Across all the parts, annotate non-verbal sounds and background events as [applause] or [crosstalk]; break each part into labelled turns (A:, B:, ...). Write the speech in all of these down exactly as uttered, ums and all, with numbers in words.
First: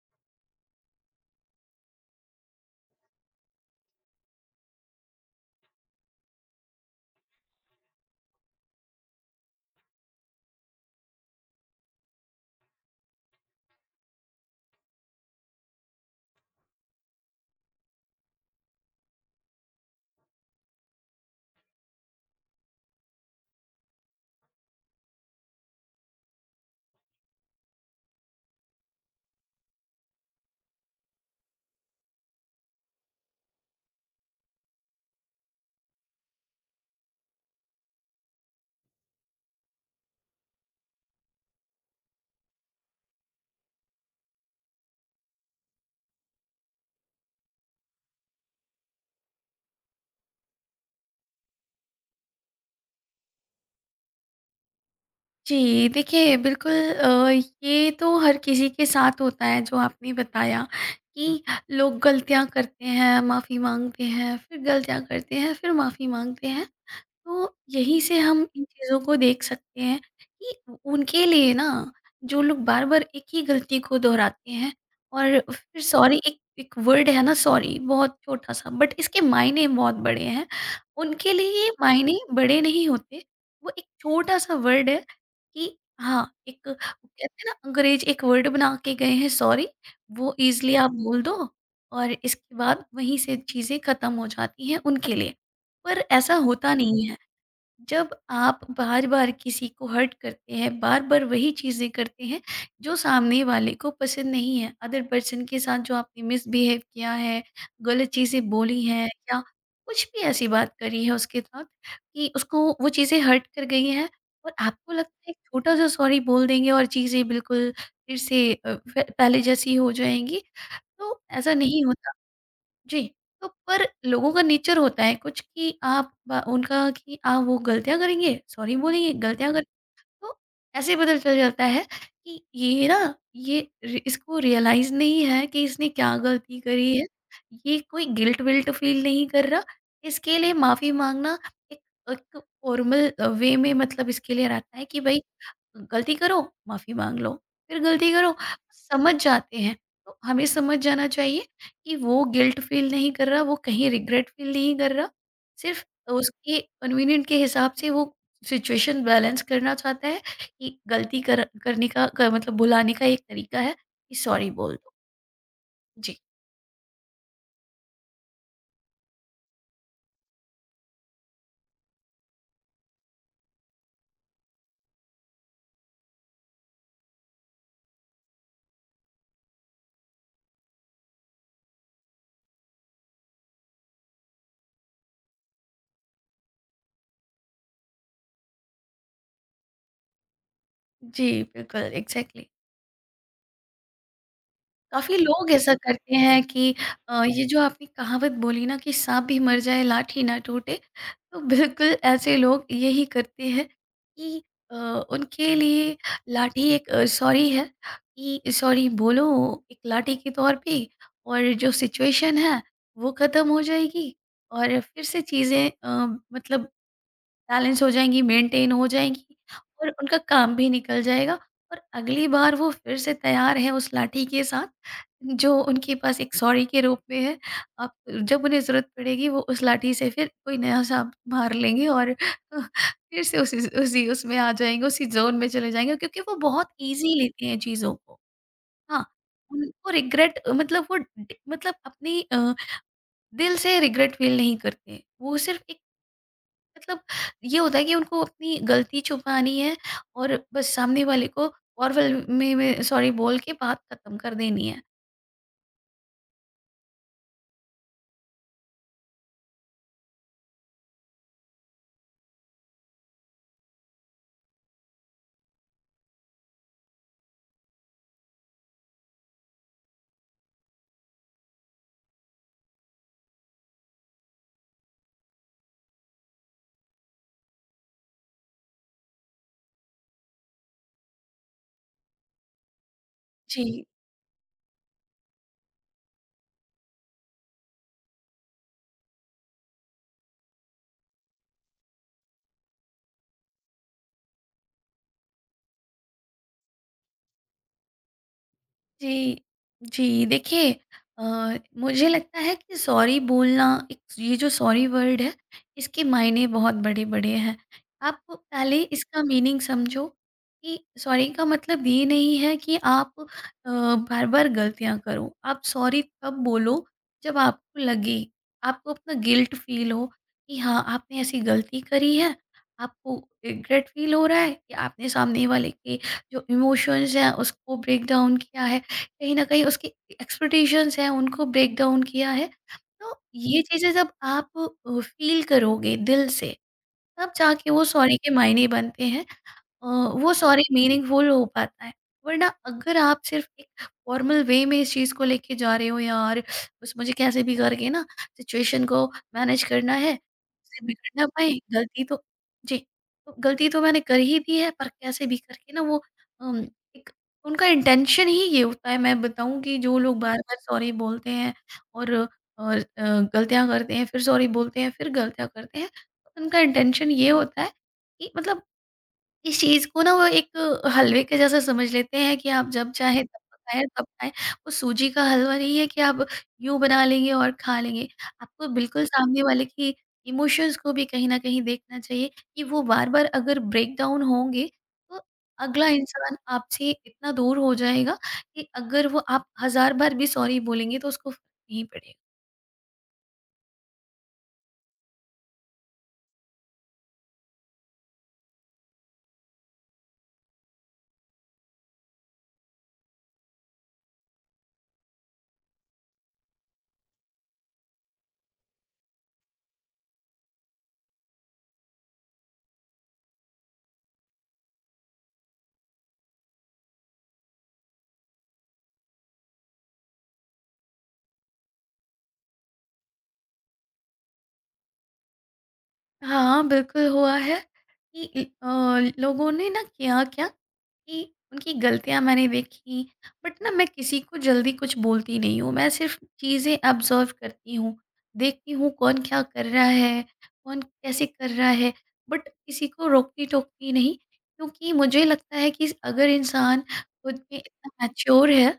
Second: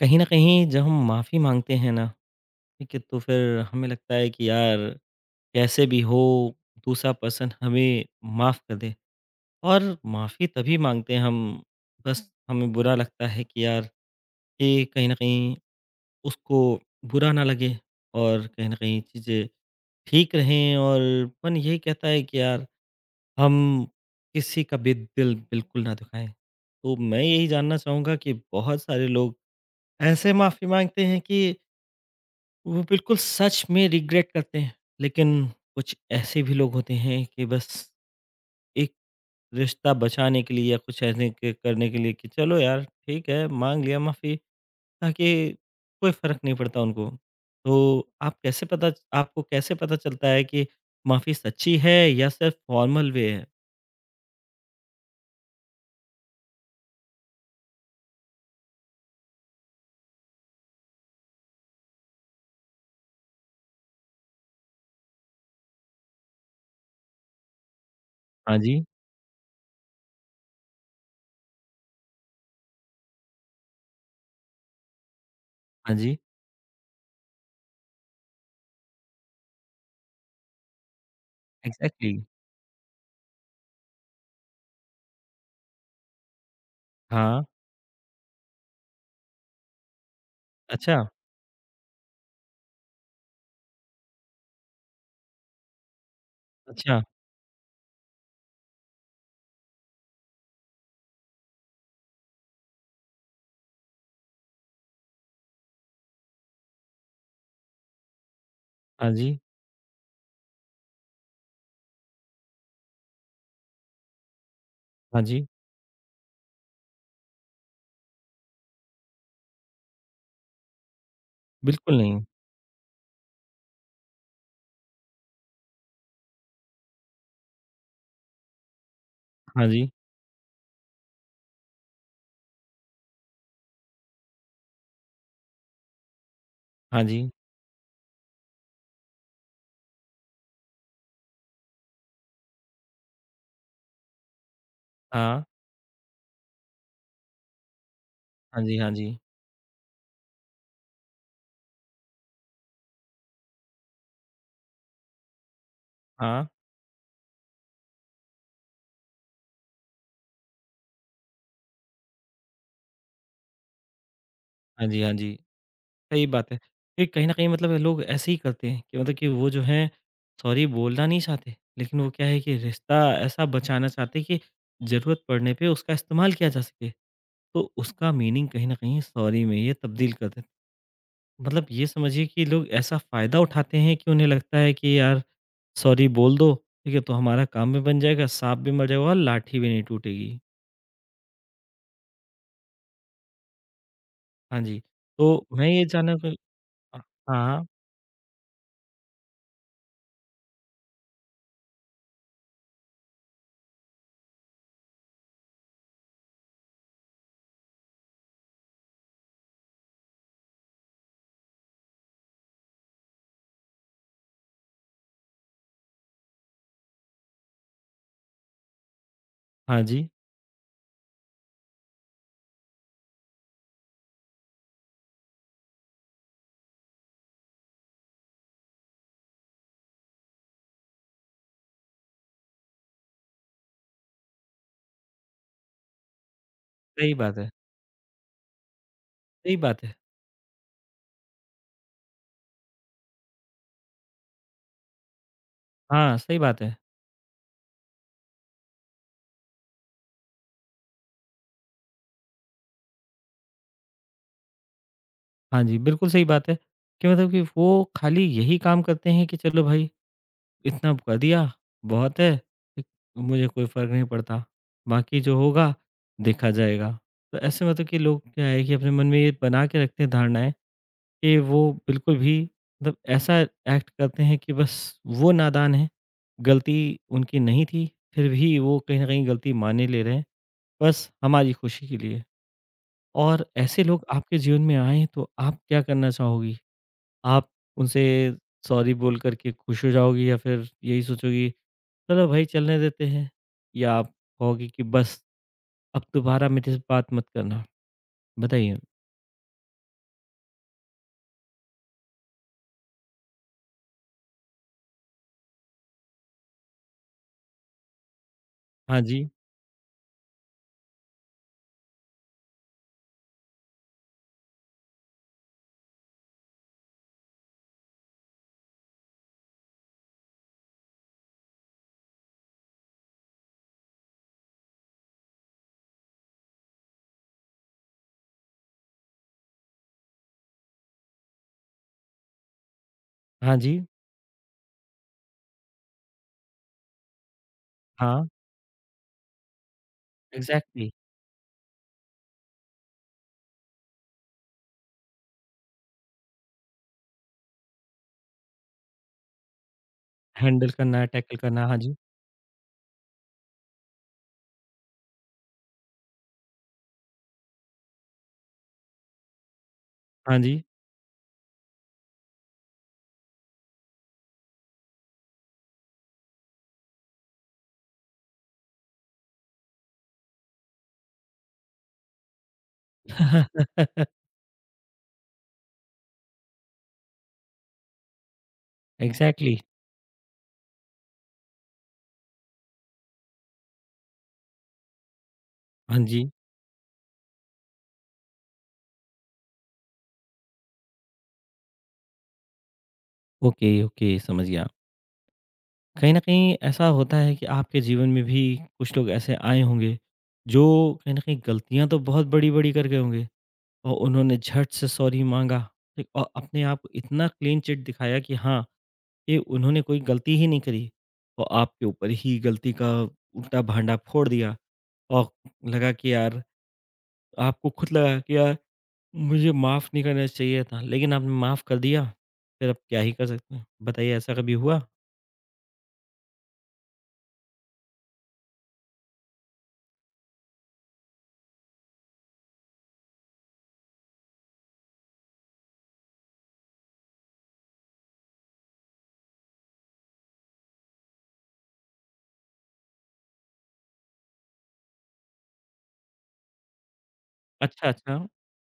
A: कहीं न कहीं जब हम माफ़ी माँगते हैं ना, ठीक है? तो फिर हमें लगता है कि यार कैसे भी हो दूसरा पर्सन हमें माफ़ कर दे और माफ़ी तभी माँगते हैं हम बस हमें बुरा लगता है कि यार ये कहीं न कहीं उसको बुरा ना लगे और कहीं न कहीं चीज़ें ठीक रहें और मन यही कहता है कि यार हम किसी का भी दिल बिल्कुल ना दुखाएँ। तो मैं यही जानना चाहूँगा कि बहुत सारे लोग ऐसे माफ़ी माँगते हैं कि वो बिल्कुल सच में रिग्रेट करते हैं। लेकिन कुछ ऐसे भी लोग होते हैं कि बस एक रिश्ता बचाने के लिए या कुछ ऐसे क करने के लिए कि चलो यार ठीक है, माँग लिया माफ़ी ताकि कोई फ़र्क नहीं पड़ता उनको। तो आप कैसे पता च आपको कैसे पता चलता है कि माफ़ी सच्ची है या सिर्फ़ फॉर्मल वे है?
B: जी, देखिए बिल्कुल अ, ये तो हर किसी के साथ होता है जो आपने बताया कि लोग गलतियाँ करते हैं, माफ़ी माँगते हैं, फिर गलतियाँ करते हैं, फिर माफ़ी माँगते हैं। तो यहीं से हम
A: हाँ
B: इन
A: जी,
B: चीज़ों को देख सकते हैं कि उनके लिए ना जो लोग बार बार एक ही गलती को दोहराते हैं और फिर
A: हाँ जी,
B: सॉरी एक एक वर्ड है ना, सॉरी बहुत छोटा सा बट इसके मायने बहुत बड़े हैं। उनके लिए ये
A: एग्ज़ैक्टली।
B: मायने बड़े नहीं होते। वो एक छोटा सा वर्ड है कि हाँ, एक कहते
A: हाँ,
B: हैं ना अंग्रेज एक वर्ड बना के गए हैं सॉरी। वो इजली आप
A: अच्छा,
B: बोल दो और इसके बाद वहीं से चीज़ें खत्म हो जाती हैं उनके लिए। पर ऐसा होता
A: अच्छा,
B: नहीं है। जब आप बार-बार किसी को हर्ट करते हैं, बार-बार वही चीज़ें करते हैं, जो सामने वाले को पसंद नहीं है, अदर पर्सन के साथ जो आपने मिसबिहेव किया है, गलत चीज़ें बोली हैं
A: हाँ जी,
B: या कुछ भी ऐसी बात करी है उसके साथ कि उसको वो चीज़ें हर्ट कर गई हैं और आपको लगता
A: हाँ
B: है एक
A: जी,
B: छोटा-सा सॉरी बोल देंगे और चीज़ें बिल्कुल फिर से अ, फ पहले जैसी हो जाएँगी, तो ऐसा नहीं
A: बिल्कुल
B: होता।
A: नहीं।
B: जी, तो पर लोगों का नेचर होता है कुछ कि आप ब उनका कि आप वो गलतियाँ करेंगे, सॉरी बोलेंगे, गलतियाँ करें।
A: हाँ जी,
B: तो ऐसे ही पता चल जाता है कि ये ना ये रि इसको रियलाइज़ नहीं है कि इसने क्या गलती करी
A: हाँ
B: है।
A: जी,
B: ये कोई गिल्ट विल्ट फ़ील नहीं कर रहा, इसके लिए माफ़ी माँगना एक एक फ़ॉर्मल अ, वे में, मतलब इसके लिए रहता है कि भई
A: हाँ,
B: गलती करो, माफ़ी माँग लो, फिर गलती करो,
A: हाँ जी, हाँ जी,
B: समझ जाते हैं। तो हमें समझ जाना चाहिए कि वो गिल्ट फ़ील नहीं कर रहा, वो कहीं रिग्रेट फ़ील नहीं कर रहा, सिर्फ़
A: हाँ।
B: उसके कन्वीनिएंट के हिसाब से वो सिचुएशन बैलेंस करना चाहता है कि गलती कर करने का क मतलब भुलाने का एक तरीका है कि सॉरी बोल
A: हाँ
B: दो।
A: जी, हाँ जी।
B: जी।
A: सही बात है। ये कहीं न कहीं मतलब लोग ऐसे ही करते हैं कि मतलब कि वो जो हैं सॉरी बोलना नहीं चाहते, लेकिन वो क्या है कि रिश्ता ऐसा बचाना चाहते हैं कि ज़रूरत पड़ने पे उसका इस्तेमाल किया जा सके। तो उसका मीनिंग कहीं न कहीं सॉरी में ये तब्दील कर देते हैं। मतलब ये समझिए कि लोग ऐसा फ़ायदा उठाते हैं कि उन्हें लगता है कि यार सॉरी बोल दो, ठीक है? तो हमारा काम भी बन जाएगा, साँप भी मर जाएगा और लाठी भी नहीं टूटेगी।
B: जी, बिल्कुल, एग्ज़ैक्टली।
A: हाँ जी।
B: काफ़ी
A: तो
B: लोग
A: मैं
B: ऐसा
A: ये
B: करते
A: जानना क
B: हैं कि
A: हाँ,
B: अ, ये जो
A: हाँ।
B: आपने कहावत बोली ना कि साँप भी मर जाए लाठी ना टूटे, तो बिल्कुल ऐसे लोग यही करते हैं कि अ, उनके लिए लाठी एक अ, सॉरी है कि सॉरी बोलो एक लाठी के तौर पे और जो सिचुएशन है वो ख़त्म हो जाएगी और फिर से चीज़ें अ, मतलब बैलेंस हो जाएँगी, मेंटेन हो जाएँगी
A: हाँ
B: और
A: जी,
B: उनका काम भी निकल जाएगा और अगली बार वो फिर से तैयार हैं उस लाठी के साथ, जो उनके पास एक सॉरी के रूप में है। अब जब उन्हें ज़रूरत पड़ेगी वो उस लाठी से फिर कोई नया साँप मार लेंगे और [laughs] फिर से उसी उसी उसमें आ जाएँगे, उसी ज़ोन में चले जाएँगे क्योंकि वो बहुत ईज़ी
A: सही बात
B: लेते
A: है,
B: हैं चीज़ों को। हाँ,
A: सही बात
B: उनको
A: है।
B: रिग्रेट मतलब वो ड मतलब अपनी अ, दिल से रिग्रेट फ़ील नहीं करते। वो सिर्फ़ एक
A: हाँ, सही बात है।
B: मतलब ये होता है कि उनको अपनी गलती छुपानी है और बस सामने वाले को और में, में सॉरी बोल के बात खत्म कर देनी है।
A: हाँ जी, बिल्कुल सही बात है कि मतलब कि वो खाली यही काम करते हैं कि चलो भाई इतना कर दिया, बहुत है, एक मुझे कोई फ़र्क नहीं पड़ता, बाकी जो होगा देखा जाएगा। तो ऐसे मतलब कि लोग क्या है कि अपने मन में ये बना के रखते हैं धारणाएँ कि वो बिल्कुल भी मतलब ऐसा एक्ट करते हैं कि बस वो नादान हैं, गलती उनकी नहीं थी, फिर भी वो कहीं न कहीं गलती माने ले रहे हैं, बस हमारी खुशी के लिए। और ऐसे
B: जी
A: लोग आपके जीवन में आएँ तो आप क्या करना चाहोगी? आप उनसे सॉरी बोल कर के खुश हो जाओगी या फिर यही सोचोगी चलो भाई चलने देते हैं? या आप कहोगी कि बस अब दोबारा मेरे से बात मत करना? बताइए।
B: जी, जी। देखिए अ, मुझे लगता है कि सॉरी बोलना एक, ये जो सॉरी वर्ड है, इसके मायने बहुत बड़े-बड़े हैं। आप पहले
A: हाँ
B: इसका
A: जी,
B: मीनिंग समझो कि सॉरी का मतलब ये नहीं है कि आप अ, बार-बार गलतियाँ करो। आप सॉरी तब बोलो जब आपको लगे, आपको अपना गिल्ट फ़ील हो कि हाँ, आपने ऐसी गलती करी है, आपको रिग्रेट फ़ील हो रहा है कि आपने सामने वाले के जो इमोशंस हैं उसको ब्रेक डाउन किया है। कहीं न कहीं उसकी एक्सपेक्टेशंस हैं, उनको ब्रेक डाउन किया है। तो
A: हाँ
B: ये
A: जी,
B: चीज़ें जब आप अ, फ़ील करोगे दिल से, तब जाके वो सॉरी
A: हाँ,
B: के मायने बनते हैं। अ, वो सॉरी
A: एग्ज़ैक्टली।
B: मीनिंगफुल हो पाता है। वरना अगर आप सिर्फ़ एक फॉर्मल वे में इस चीज़ को लेके जा रहे हो, यार बस मुझे कैसे भी करके ना सिचुएशन को मैनेज करना है,
A: हैंडल
B: कैसे
A: करना है,
B: बिगड़ ना
A: टैकल
B: पाए
A: करना है, हाँ जी,
B: गलती तो, जी, तो गलती तो मैंने कर ही दी है, पर कैसे भी करके ना वो अम, एक, उनका इंटेंशन ही ये होता है, मैं बताऊँ कि जो लोग
A: हाँ
B: बार-बार
A: जी।
B: सॉरी बोलते हैं और और अ, गलतियाँ करते हैं, फिर सॉरी बोलते हैं, फिर गलतियाँ करते हैं, तो उनका इंटेंशन ये होता है कि मतलब इस चीज़ को ना वो एक हलवे के जैसा समझ लेते हैं कि आप जब चाहे तब पकाएँ तब
A: [laughs]
B: खाएँ। वो सूजी का हलवा नहीं है कि आप यूँ बना लेंगे और खा लेंगे। आपको बिल्कुल सामने
A: एग्ज़ैक्टली।
B: वाले की इमोशंस को भी कहीं न कहीं देखना चाहिए कि वो बार-बार अगर ब्रेकडाउन होंगे, तो अगला
A: हाँ जी,
B: इंसान आपसे इतना दूर हो जाएगा कि अगर वो आप हज़ार बार भी सॉरी बोलेंगे तो उसको फ़र्क नहीं पड़ेगा।
A: ओके, ओके समझ गया। कहीं न कहीं ऐसा होता है कि आपके जीवन में भी कुछ लोग ऐसे आए होंगे, जो कहीं न कहीं गलतियाँ तो बहुत बड़ी-बड़ी कर गए होंगे और उन्होंने झट से सॉरी माँगा, ठीक? और अपने आप को इतना क्लीन चिट दिखाया कि हाँ, ये उन्होंने कोई गलती ही नहीं करी और आपके ऊपर ही गलती का उल्टा-भांडा फोड़ दिया और लगा कि यार आपको खुद लगा कि यार मुझे माफ़ नहीं करना चाहिए था, लेकिन आपने माफ़ कर दिया, फिर आप क्या ही कर सकते हैं? बताइए ऐसा कभी हुआ?
B: हाँ, बिल्कुल हुआ है कि इ अ, लोगों ने ना किया क्या कि उनकी गलतियाँ मैंने देखी, बट ना मैं किसी को जल्दी कुछ बोलती नहीं हूँ। मैं सिर्फ़ चीज़ें ऑब्ज़र्व करती हूँ, देखती हूँ कौन क्या कर रहा है, कौन कैसे कर रहा है, बट किसी को रोकती-टोकती नहीं, क्योंकि मुझे लगता है कि अगर इंसान खुद में
A: अच्छा,
B: इतना
A: अच्छा।
B: मैच्योर है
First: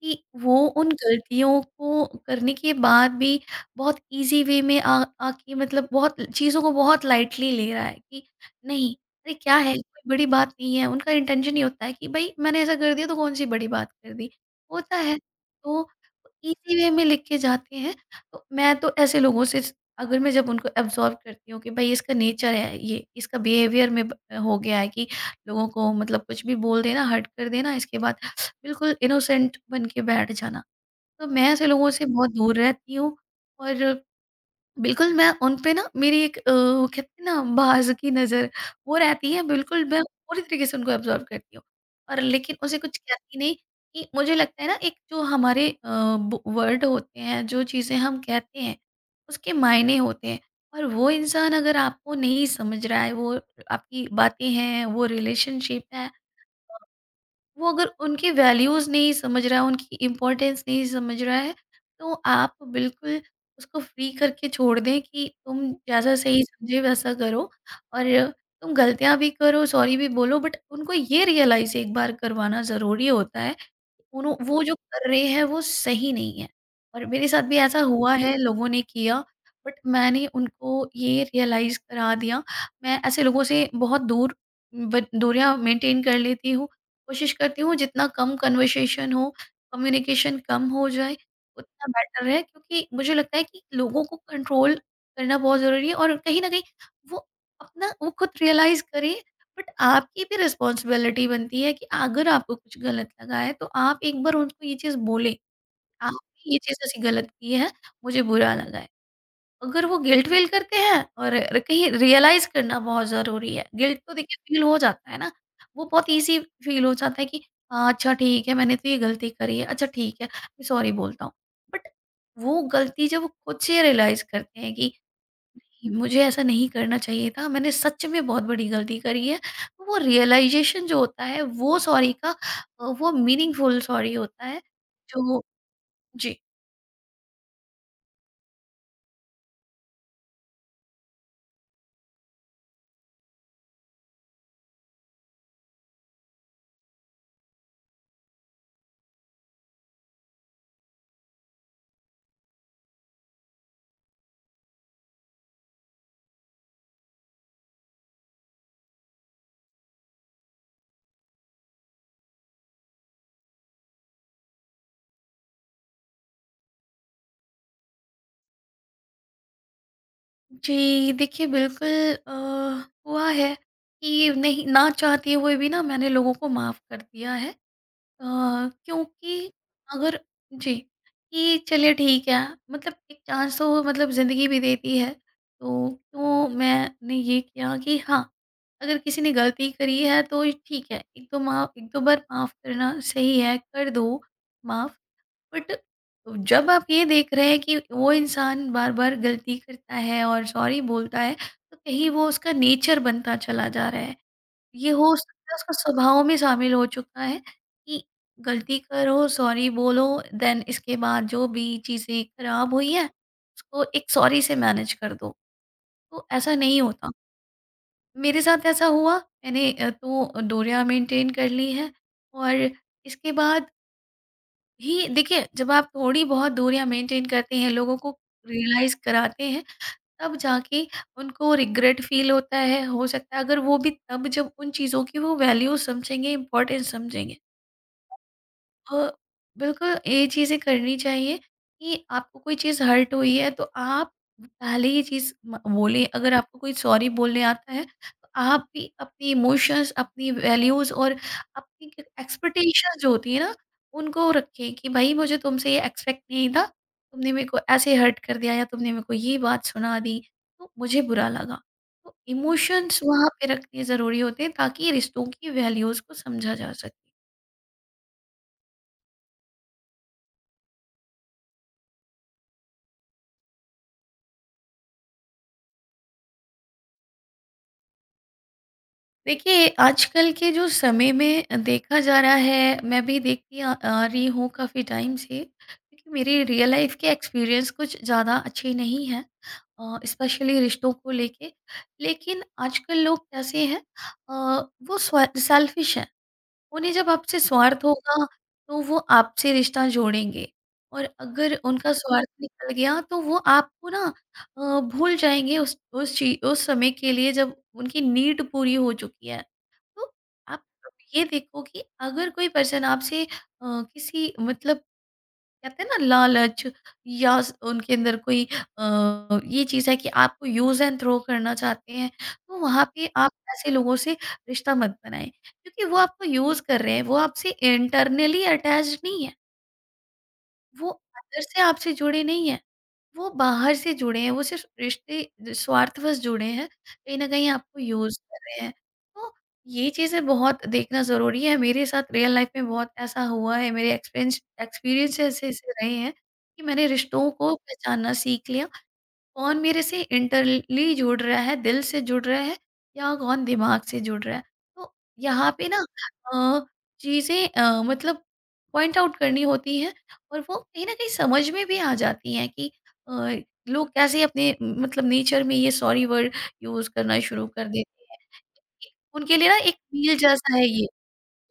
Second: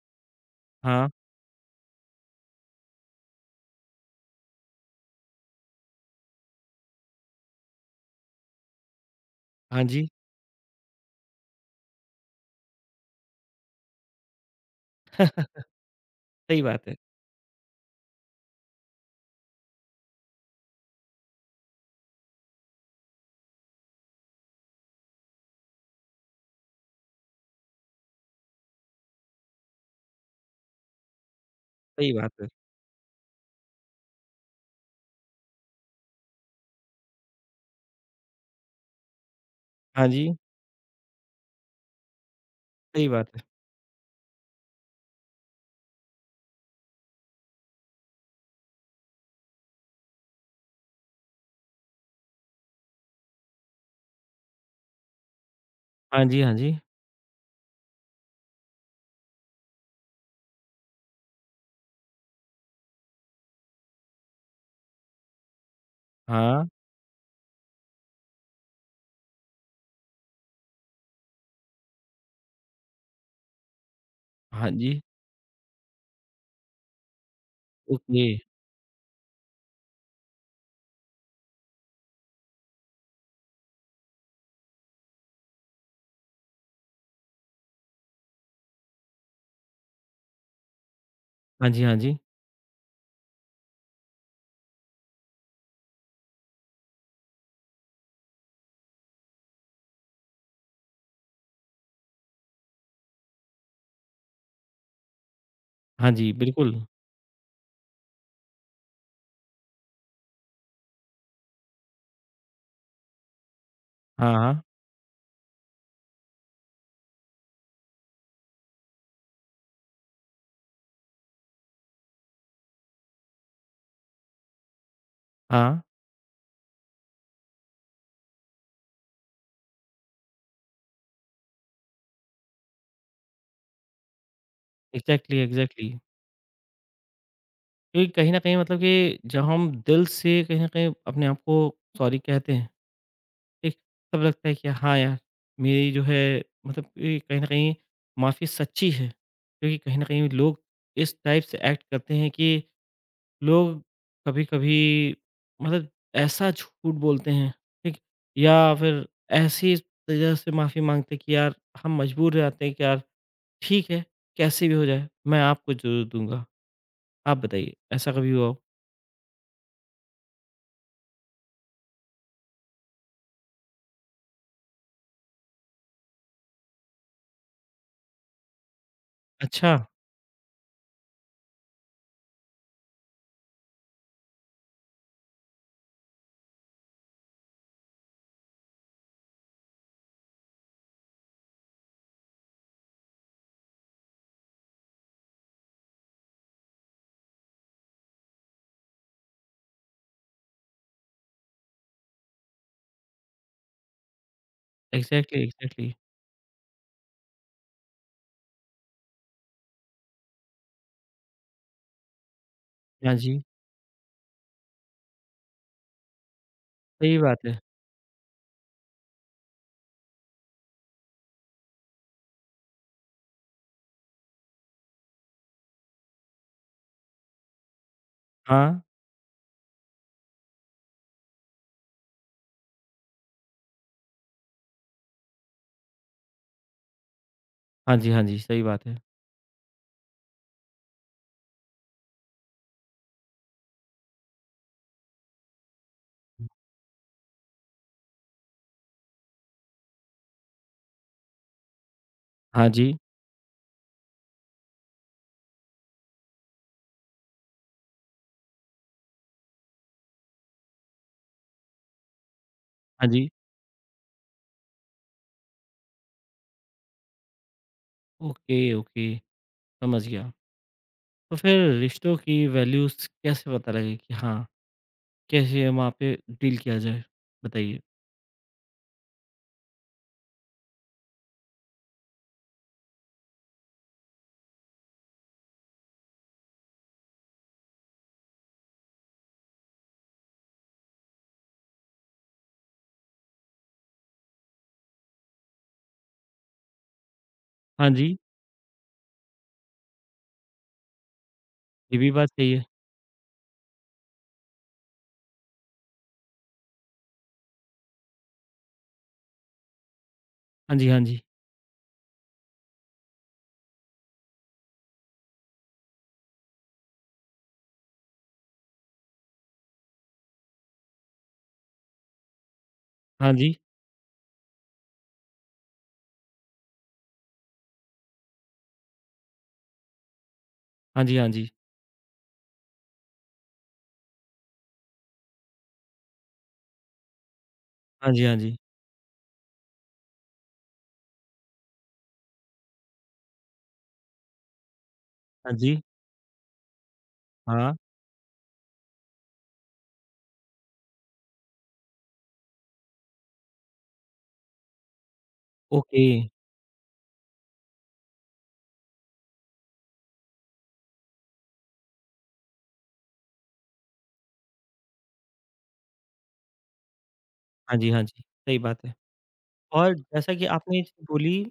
B: कि वो उन
A: हाँ,
B: गलतियों को करने के बाद भी बहुत ईजी वे में आ आके मतलब बहुत चीज़ों को बहुत लाइटली ले रहा है कि नहीं, अरे क्या है
A: हाँ
B: कोई
A: जी,
B: बड़ी बात नहीं है, उनका इंटेंशन ये होता है कि भाई मैंने ऐसा कर दिया तो कौन सी बड़ी बात कर दी होता है, तो
A: सही
B: इजी वे
A: बात है।
B: में लिख के जाते हैं। तो मैं तो ऐसे लोगों से, अगर मैं जब उनको एब्जॉर्व करती हूँ कि भाई इसका नेचर है, ये इसका बिहेवियर में ब- हो गया है कि लोगों को मतलब कुछ भी बोल देना, हर्ट कर देना, इसके बाद बिल्कुल इनोसेंट बन के बैठ जाना, तो मैं ऐसे लोगों से
A: सही
B: बहुत
A: बात है।
B: दूर रहती हूँ। और बिल्कुल मैं उन पे ना मेरी एक अ, वो कहते हैं ना बाज़ की नज़र, वो रहती है, बिल्कुल मैं
A: हाँ जी,
B: पूरी तरीके से उनको एब्ज़ॉर्ब करती हूँ। और लेकिन उसे कुछ
A: सही बात
B: कहती
A: है।
B: नहीं कि मुझे लगता है ना एक जो हमारे अ, ब वर्ड होते हैं, जो चीज़ें हम कहते हैं, उसके मायने होते हैं और वो इंसान अगर आपको नहीं समझ रहा है, वो आपकी बातें हैं, वो रिलेशनशिप है,
A: हाँ जी, हाँ जी।
B: वो अगर उनके वैल्यूज़ नहीं समझ रहा है, उनकी इम्पोर्टेंस नहीं समझ रहा है, तो आप बिल्कुल उसको फ्री करके छोड़ दें कि तुम जैसा सही
A: हाँ,
B: समझे वैसा करो और तुम गलतियाँ भी करो, सॉरी भी बोलो, बट उनको ये रियलाइज़ एक बार करवाना ज़रूरी होता है, कि उन्हों वो
A: हाँ
B: जो
A: जी,
B: कर रहे हैं वो सही नहीं है। और मेरे साथ भी ऐसा हुआ
A: ओके।
B: है, लोगों ने किया, बट मैंने उनको ये रियलाइज़ करा दिया। मैं ऐसे लोगों से बहुत दूर ब दूरियाँ मेंटेन कर लेती हूँ, कोशिश करती हूँ जितना कम कन्वर्सेशन हो, कम्युनिकेशन कम हो जाए,
A: हाँ जी,
B: उतना
A: हाँ जी।
B: बेटर है क्योंकि मुझे लगता है कि लोगों को कंट्रोल करना बहुत ज़रूरी है और कहीं न कहीं वो अपना वो खुद रियलाइज़ करें, बट आपकी भी रिस्पॉन्सिबिलिटी बनती है कि अगर आपको कुछ गलत लगा है तो आप एक बार उनको ये चीज़ बोलें,
A: हाँ जी,
B: आपने ये
A: बिल्कुल।
B: चीज़ ऐसी गलत की है, मुझे बुरा लगा है। अगर वो गिल्ट फ़ील करते हैं और र कहीं रियलाइज़ करना बहुत ज़रूरी है। गिल्ट तो
A: हाँ,
B: देखिए फ़ील
A: हाँ,
B: हो जाता है ना, वो बहुत ईज़ी फ़ील हो जाता है कि हाँ, अच्छा ठीक है मैंने तो ये गलती करी है, अच्छा ठीक है, मैं सॉरी बोलता हूँ। बट वो गलती जब वो खुद से रियलाइज़ करते हैं कि
A: हाँ।
B: मुझे ऐसा नहीं करना चाहिए था, मैंने सच में बहुत बड़ी गलती करी है, तो वो रियलाइज़ेशन जो होता है वो सॉरी का अ, वो मीनिंगफुल सॉरी होता है,
A: एग्ज़ैक्टली,
B: जो
A: एग्ज़ैक्टली।
B: जी।
A: क्योंकि कहीं न कहीं मतलब कि जब हम दिल से कहीं न कहीं अपने आप को सॉरी कहते हैं, ठीक? तब लगता है कि हाँ यार, मेरी जो है मतलब कि कहीं न कहीं माफ़ी सच्ची है। क्योंकि कहीं न कहीं लोग इस टाइप से एक्ट करते हैं कि लोग कभी-कभी मतलब ऐसा झूठ बोलते हैं, ठीक? या फिर ऐसी वजह से माफ़ी माँगते हैं कि यार हम मजबूर रहते हैं कि यार ठीक है, कैसे भी हो जाए, मैं आपको ज़रूर दूँगा। आप बताइए, ऐसा कभी हुआ हो?
B: जी, देखिए बिल्कुल अ, हुआ है कि नहीं, ना चाहते हुए भी ना मैंने लोगों को माफ़ कर दिया है। अ, क्योंकि
A: अच्छा,
B: अगर जी, कि चलिए ठीक है, मतलब एक चांस तो मतलब ज़िंदगी भी देती है, तो क्यों मैंने ये किया कि हाँ, अगर किसी ने गलती करी है तो ठीक है, एक दो माफ़ एक दो बार माफ़ करना सही है, कर दो माफ़। बट जब आप ये देख रहे हैं कि वो इंसान बार-बार गलती करता है और सॉरी बोलता है, तो कहीं वो उसका नेचर बनता चला जा रहा है। ये हो
A: एग्ज़ैक्टली,
B: सकता है उसका
A: एग्ज़ैक्टली।
B: स्वभाव में शामिल हो चुका है कि गलती करो, सॉरी बोलो, देन इसके बाद जो भी चीज़ें खराब हुई हैं,
A: हाँ जी,
B: उसको एक सॉरी से मैनेज कर दो। तो ऐसा नहीं होता।
A: सही बात है।
B: मेरे साथ ऐसा हुआ, मैंने अ, तो दूरियाँ मेंटेन कर ली हैं और इसके बाद ही देखिए, जब आप थोड़ी बहुत दूरियाँ मेंटेन करते हैं, लोगों को
A: हाँ,
B: रियलाइज़ कराते हैं, तब जाके उनको रिग्रेट फ़ील होता है। हो सकता है अगर वो भी तब जब उन चीज़ों की वो वैल्यू समझेंगे, इम्पोर्टेंस समझेंगे।
A: हाँ जी, हाँ जी, सही बात है।
B: अ, बिल्कुल ये चीज़ें करनी चाहिए कि आपको कोई चीज़ हर्ट हुई है तो आप पहले ये चीज़ म- बोलें, अगर आपको कोई सॉरी बोलने आता है तो आप भी अपनी इमोशंस, अपनी वैल्यूज़ और अपनी
A: हाँ जी,
B: एक्सपेक्टेशंस जो होती है ना उनको रखें कि भाई मुझे तुमसे ये एक्सपेक्ट नहीं था, तुमने मेरे को ऐसे हर्ट कर दिया या तुमने मेरे को ये बात सुना दी तो मुझे बुरा लगा, तो इमोशंस
A: हाँ
B: वहाँ
A: जी।
B: पे रखने ज़रूरी होते हैं ताकि रिश्तों की वैल्यूज़ को समझा जा सके।
A: ओके, ओके, समझ गया। तो फिर रिश्तों की वैल्यूज़ कैसे पता लगे कि हाँ, कैसे वहाँ पे डील किया जाए? बताइए।
B: देखिए, आजकल के जो समय में अ, देखा जा रहा है, मैं भी देखती आ आ रही हूँ काफ़ी टाइम से, क्योंकि मेरी रियल लाइफ़ के एक्सपीरियंस कुछ ज़्यादा अच्छे नहीं हैं, अ, स्पेशली रिश्तों को लेके। लेकिन आजकल लोग कैसे हैं, अ, वो स्व सेल्फ़िश हैं। उन्हें जब आपसे स्वार्थ
A: हाँ जी,
B: होगा, तो वो आपसे रिश्ता जोड़ेंगे और अगर उनका
A: ये भी
B: स्वार्थ
A: बात सही है।
B: निकल गया, तो वो आपको ना अ, भूल जाएँगे उस उस ची उस समय के लिए जब उनकी नीड पूरी हो चुकी है। तो आप
A: हाँ जी, हाँ जी।
B: ये देखो कि अगर कोई पर्सन आपसे अ, किसी मतलब कहते हैं ना लालच या स- उनके अंदर कोई आ, ये चीज़ है कि आपको यूज़ एंड थ्रो करना चाहते हैं तो वहाँ पे आप
A: हाँ जी।
B: ऐसे लोगों से रिश्ता मत बनाएं, क्योंकि वो आपको यूज़ कर रहे हैं, वो आपसे इंटरनली अटैच नहीं है, वो
A: हाँ जी, हाँ
B: अंदर
A: जी।
B: से आपसे जुड़े नहीं है, वो बाहर से जुड़े हैं, वो सिर्फ़ रिश्ते स्वार्थवश जुड़े हैं, कहीं न कहीं आपको
A: हाँ
B: यूज़
A: जी, हाँ
B: कर
A: जी।
B: रहे हैं। तो ये चीज़ें बहुत देखना ज़रूरी है, मेरे साथ रियल लाइफ़ में बहुत ऐसा हुआ है, मेरे एक्सपेंस एक्सपीरियंस
A: हाँ
B: ऐसे-ऐसे
A: जी,
B: रहे हैं कि मैंने रिश्तों को
A: हाँ,
B: पहचानना सीख लिया, कौन मेरे से इंटरली जुड़ रहा है, दिल से जुड़ रहा है या कौन दिमाग से जुड़ रहा है। तो यहाँ पे ना
A: ओके।
B: अ, चीज़ें अ, मतलब पॉइंट आउट करनी होती हैं और वो कहीं न कहीं समझ में भी आ जाती हैं कि अ, लोग कैसे अपने म मतलब नेचर में ये सॉरी वर्ड यूज़ करना शुरू कर
A: हाँ जी, हाँ
B: देते हैं।
A: जी, सही बात है।
B: उनके लिए ना एक
A: और
B: मील
A: जैसा कि
B: जैसा है
A: आपने ये
B: ये।
A: चीज़ बोली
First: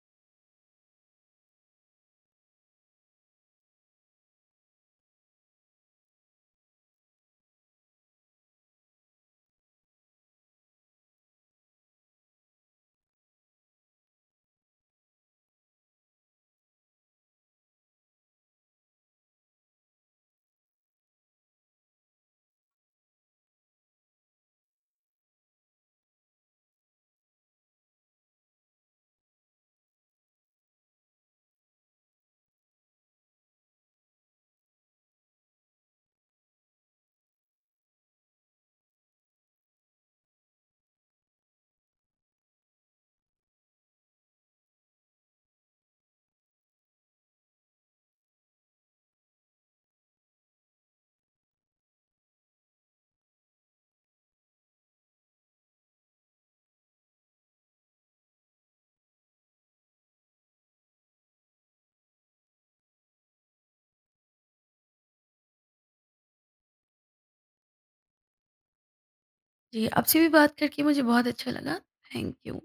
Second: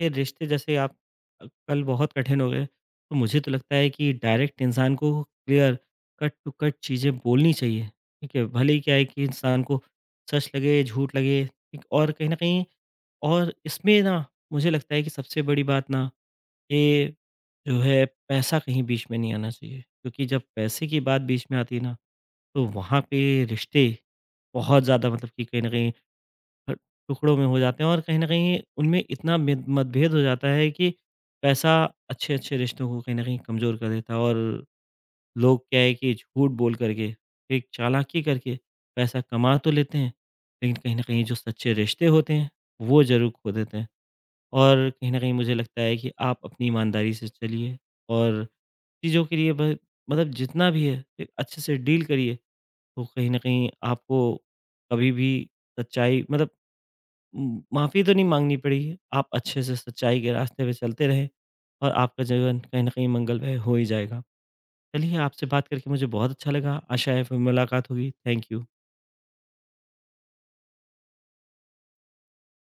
A: कि रिश्ते जैसे आप अ, कल बहुत कठिन हो गए, तो मुझे तो लगता है कि डायरेक्ट इंसान को क्लियर कट टू कट चीज़ें बोलनी चाहिए, ठीक है? भले ही क्या है कि इंसान को सच लगे, झूठ लगे, ठीक? और कहीं न कहीं और इसमें ना मुझे लगता है कि सबसे बड़ी बात ना ये जो है पैसा कहीं बीच में नहीं आना चाहिए क्योंकि जब पैसे की बात बीच में आती है ना तो वहाँ पे रिश्ते बहुत ज़्यादा मतलब कि कहीं न कहीं अ, टुकड़ों में हो जाते हैं और कहीं न कहीं उनमें इतना मेद मतभेद हो जाता है कि पैसा अच्छे-अच्छे रिश्तों को कहीं न कहीं कमज़ोर कर देता है और लोग क्या है कि झूठ बोल कर के, एक चालाकी करके पैसा कमा तो लेते हैं, लेकिन कहीं न कहीं जो सच्चे रिश्ते होते हैं, वो ज़रूर खो देते हैं। और कहीं न कहीं मुझे लगता है कि आप अपनी ईमानदारी से चलिए और चीज़ों के लिए ब मतलब जितना भी है, एक अच्छे से डील करिए, तो कहीं न कहीं आपको कभी भी सच्चाई मतलब उम, माफ़ी तो नहीं माँगनी पड़ेगी। आप अच्छे से सच्चाई के रास्ते पे चलते रहें और आपका जीवन कहीं न कहीं मंगलमय हो ही जाएगा। चलिए, आपसे बात करके मुझे बहुत अच्छा लगा। आशा है फिर मुलाकात होगी। Thank you.
B: जी, आपसे भी बात करके मुझे बहुत अच्छा लगा। Thank you.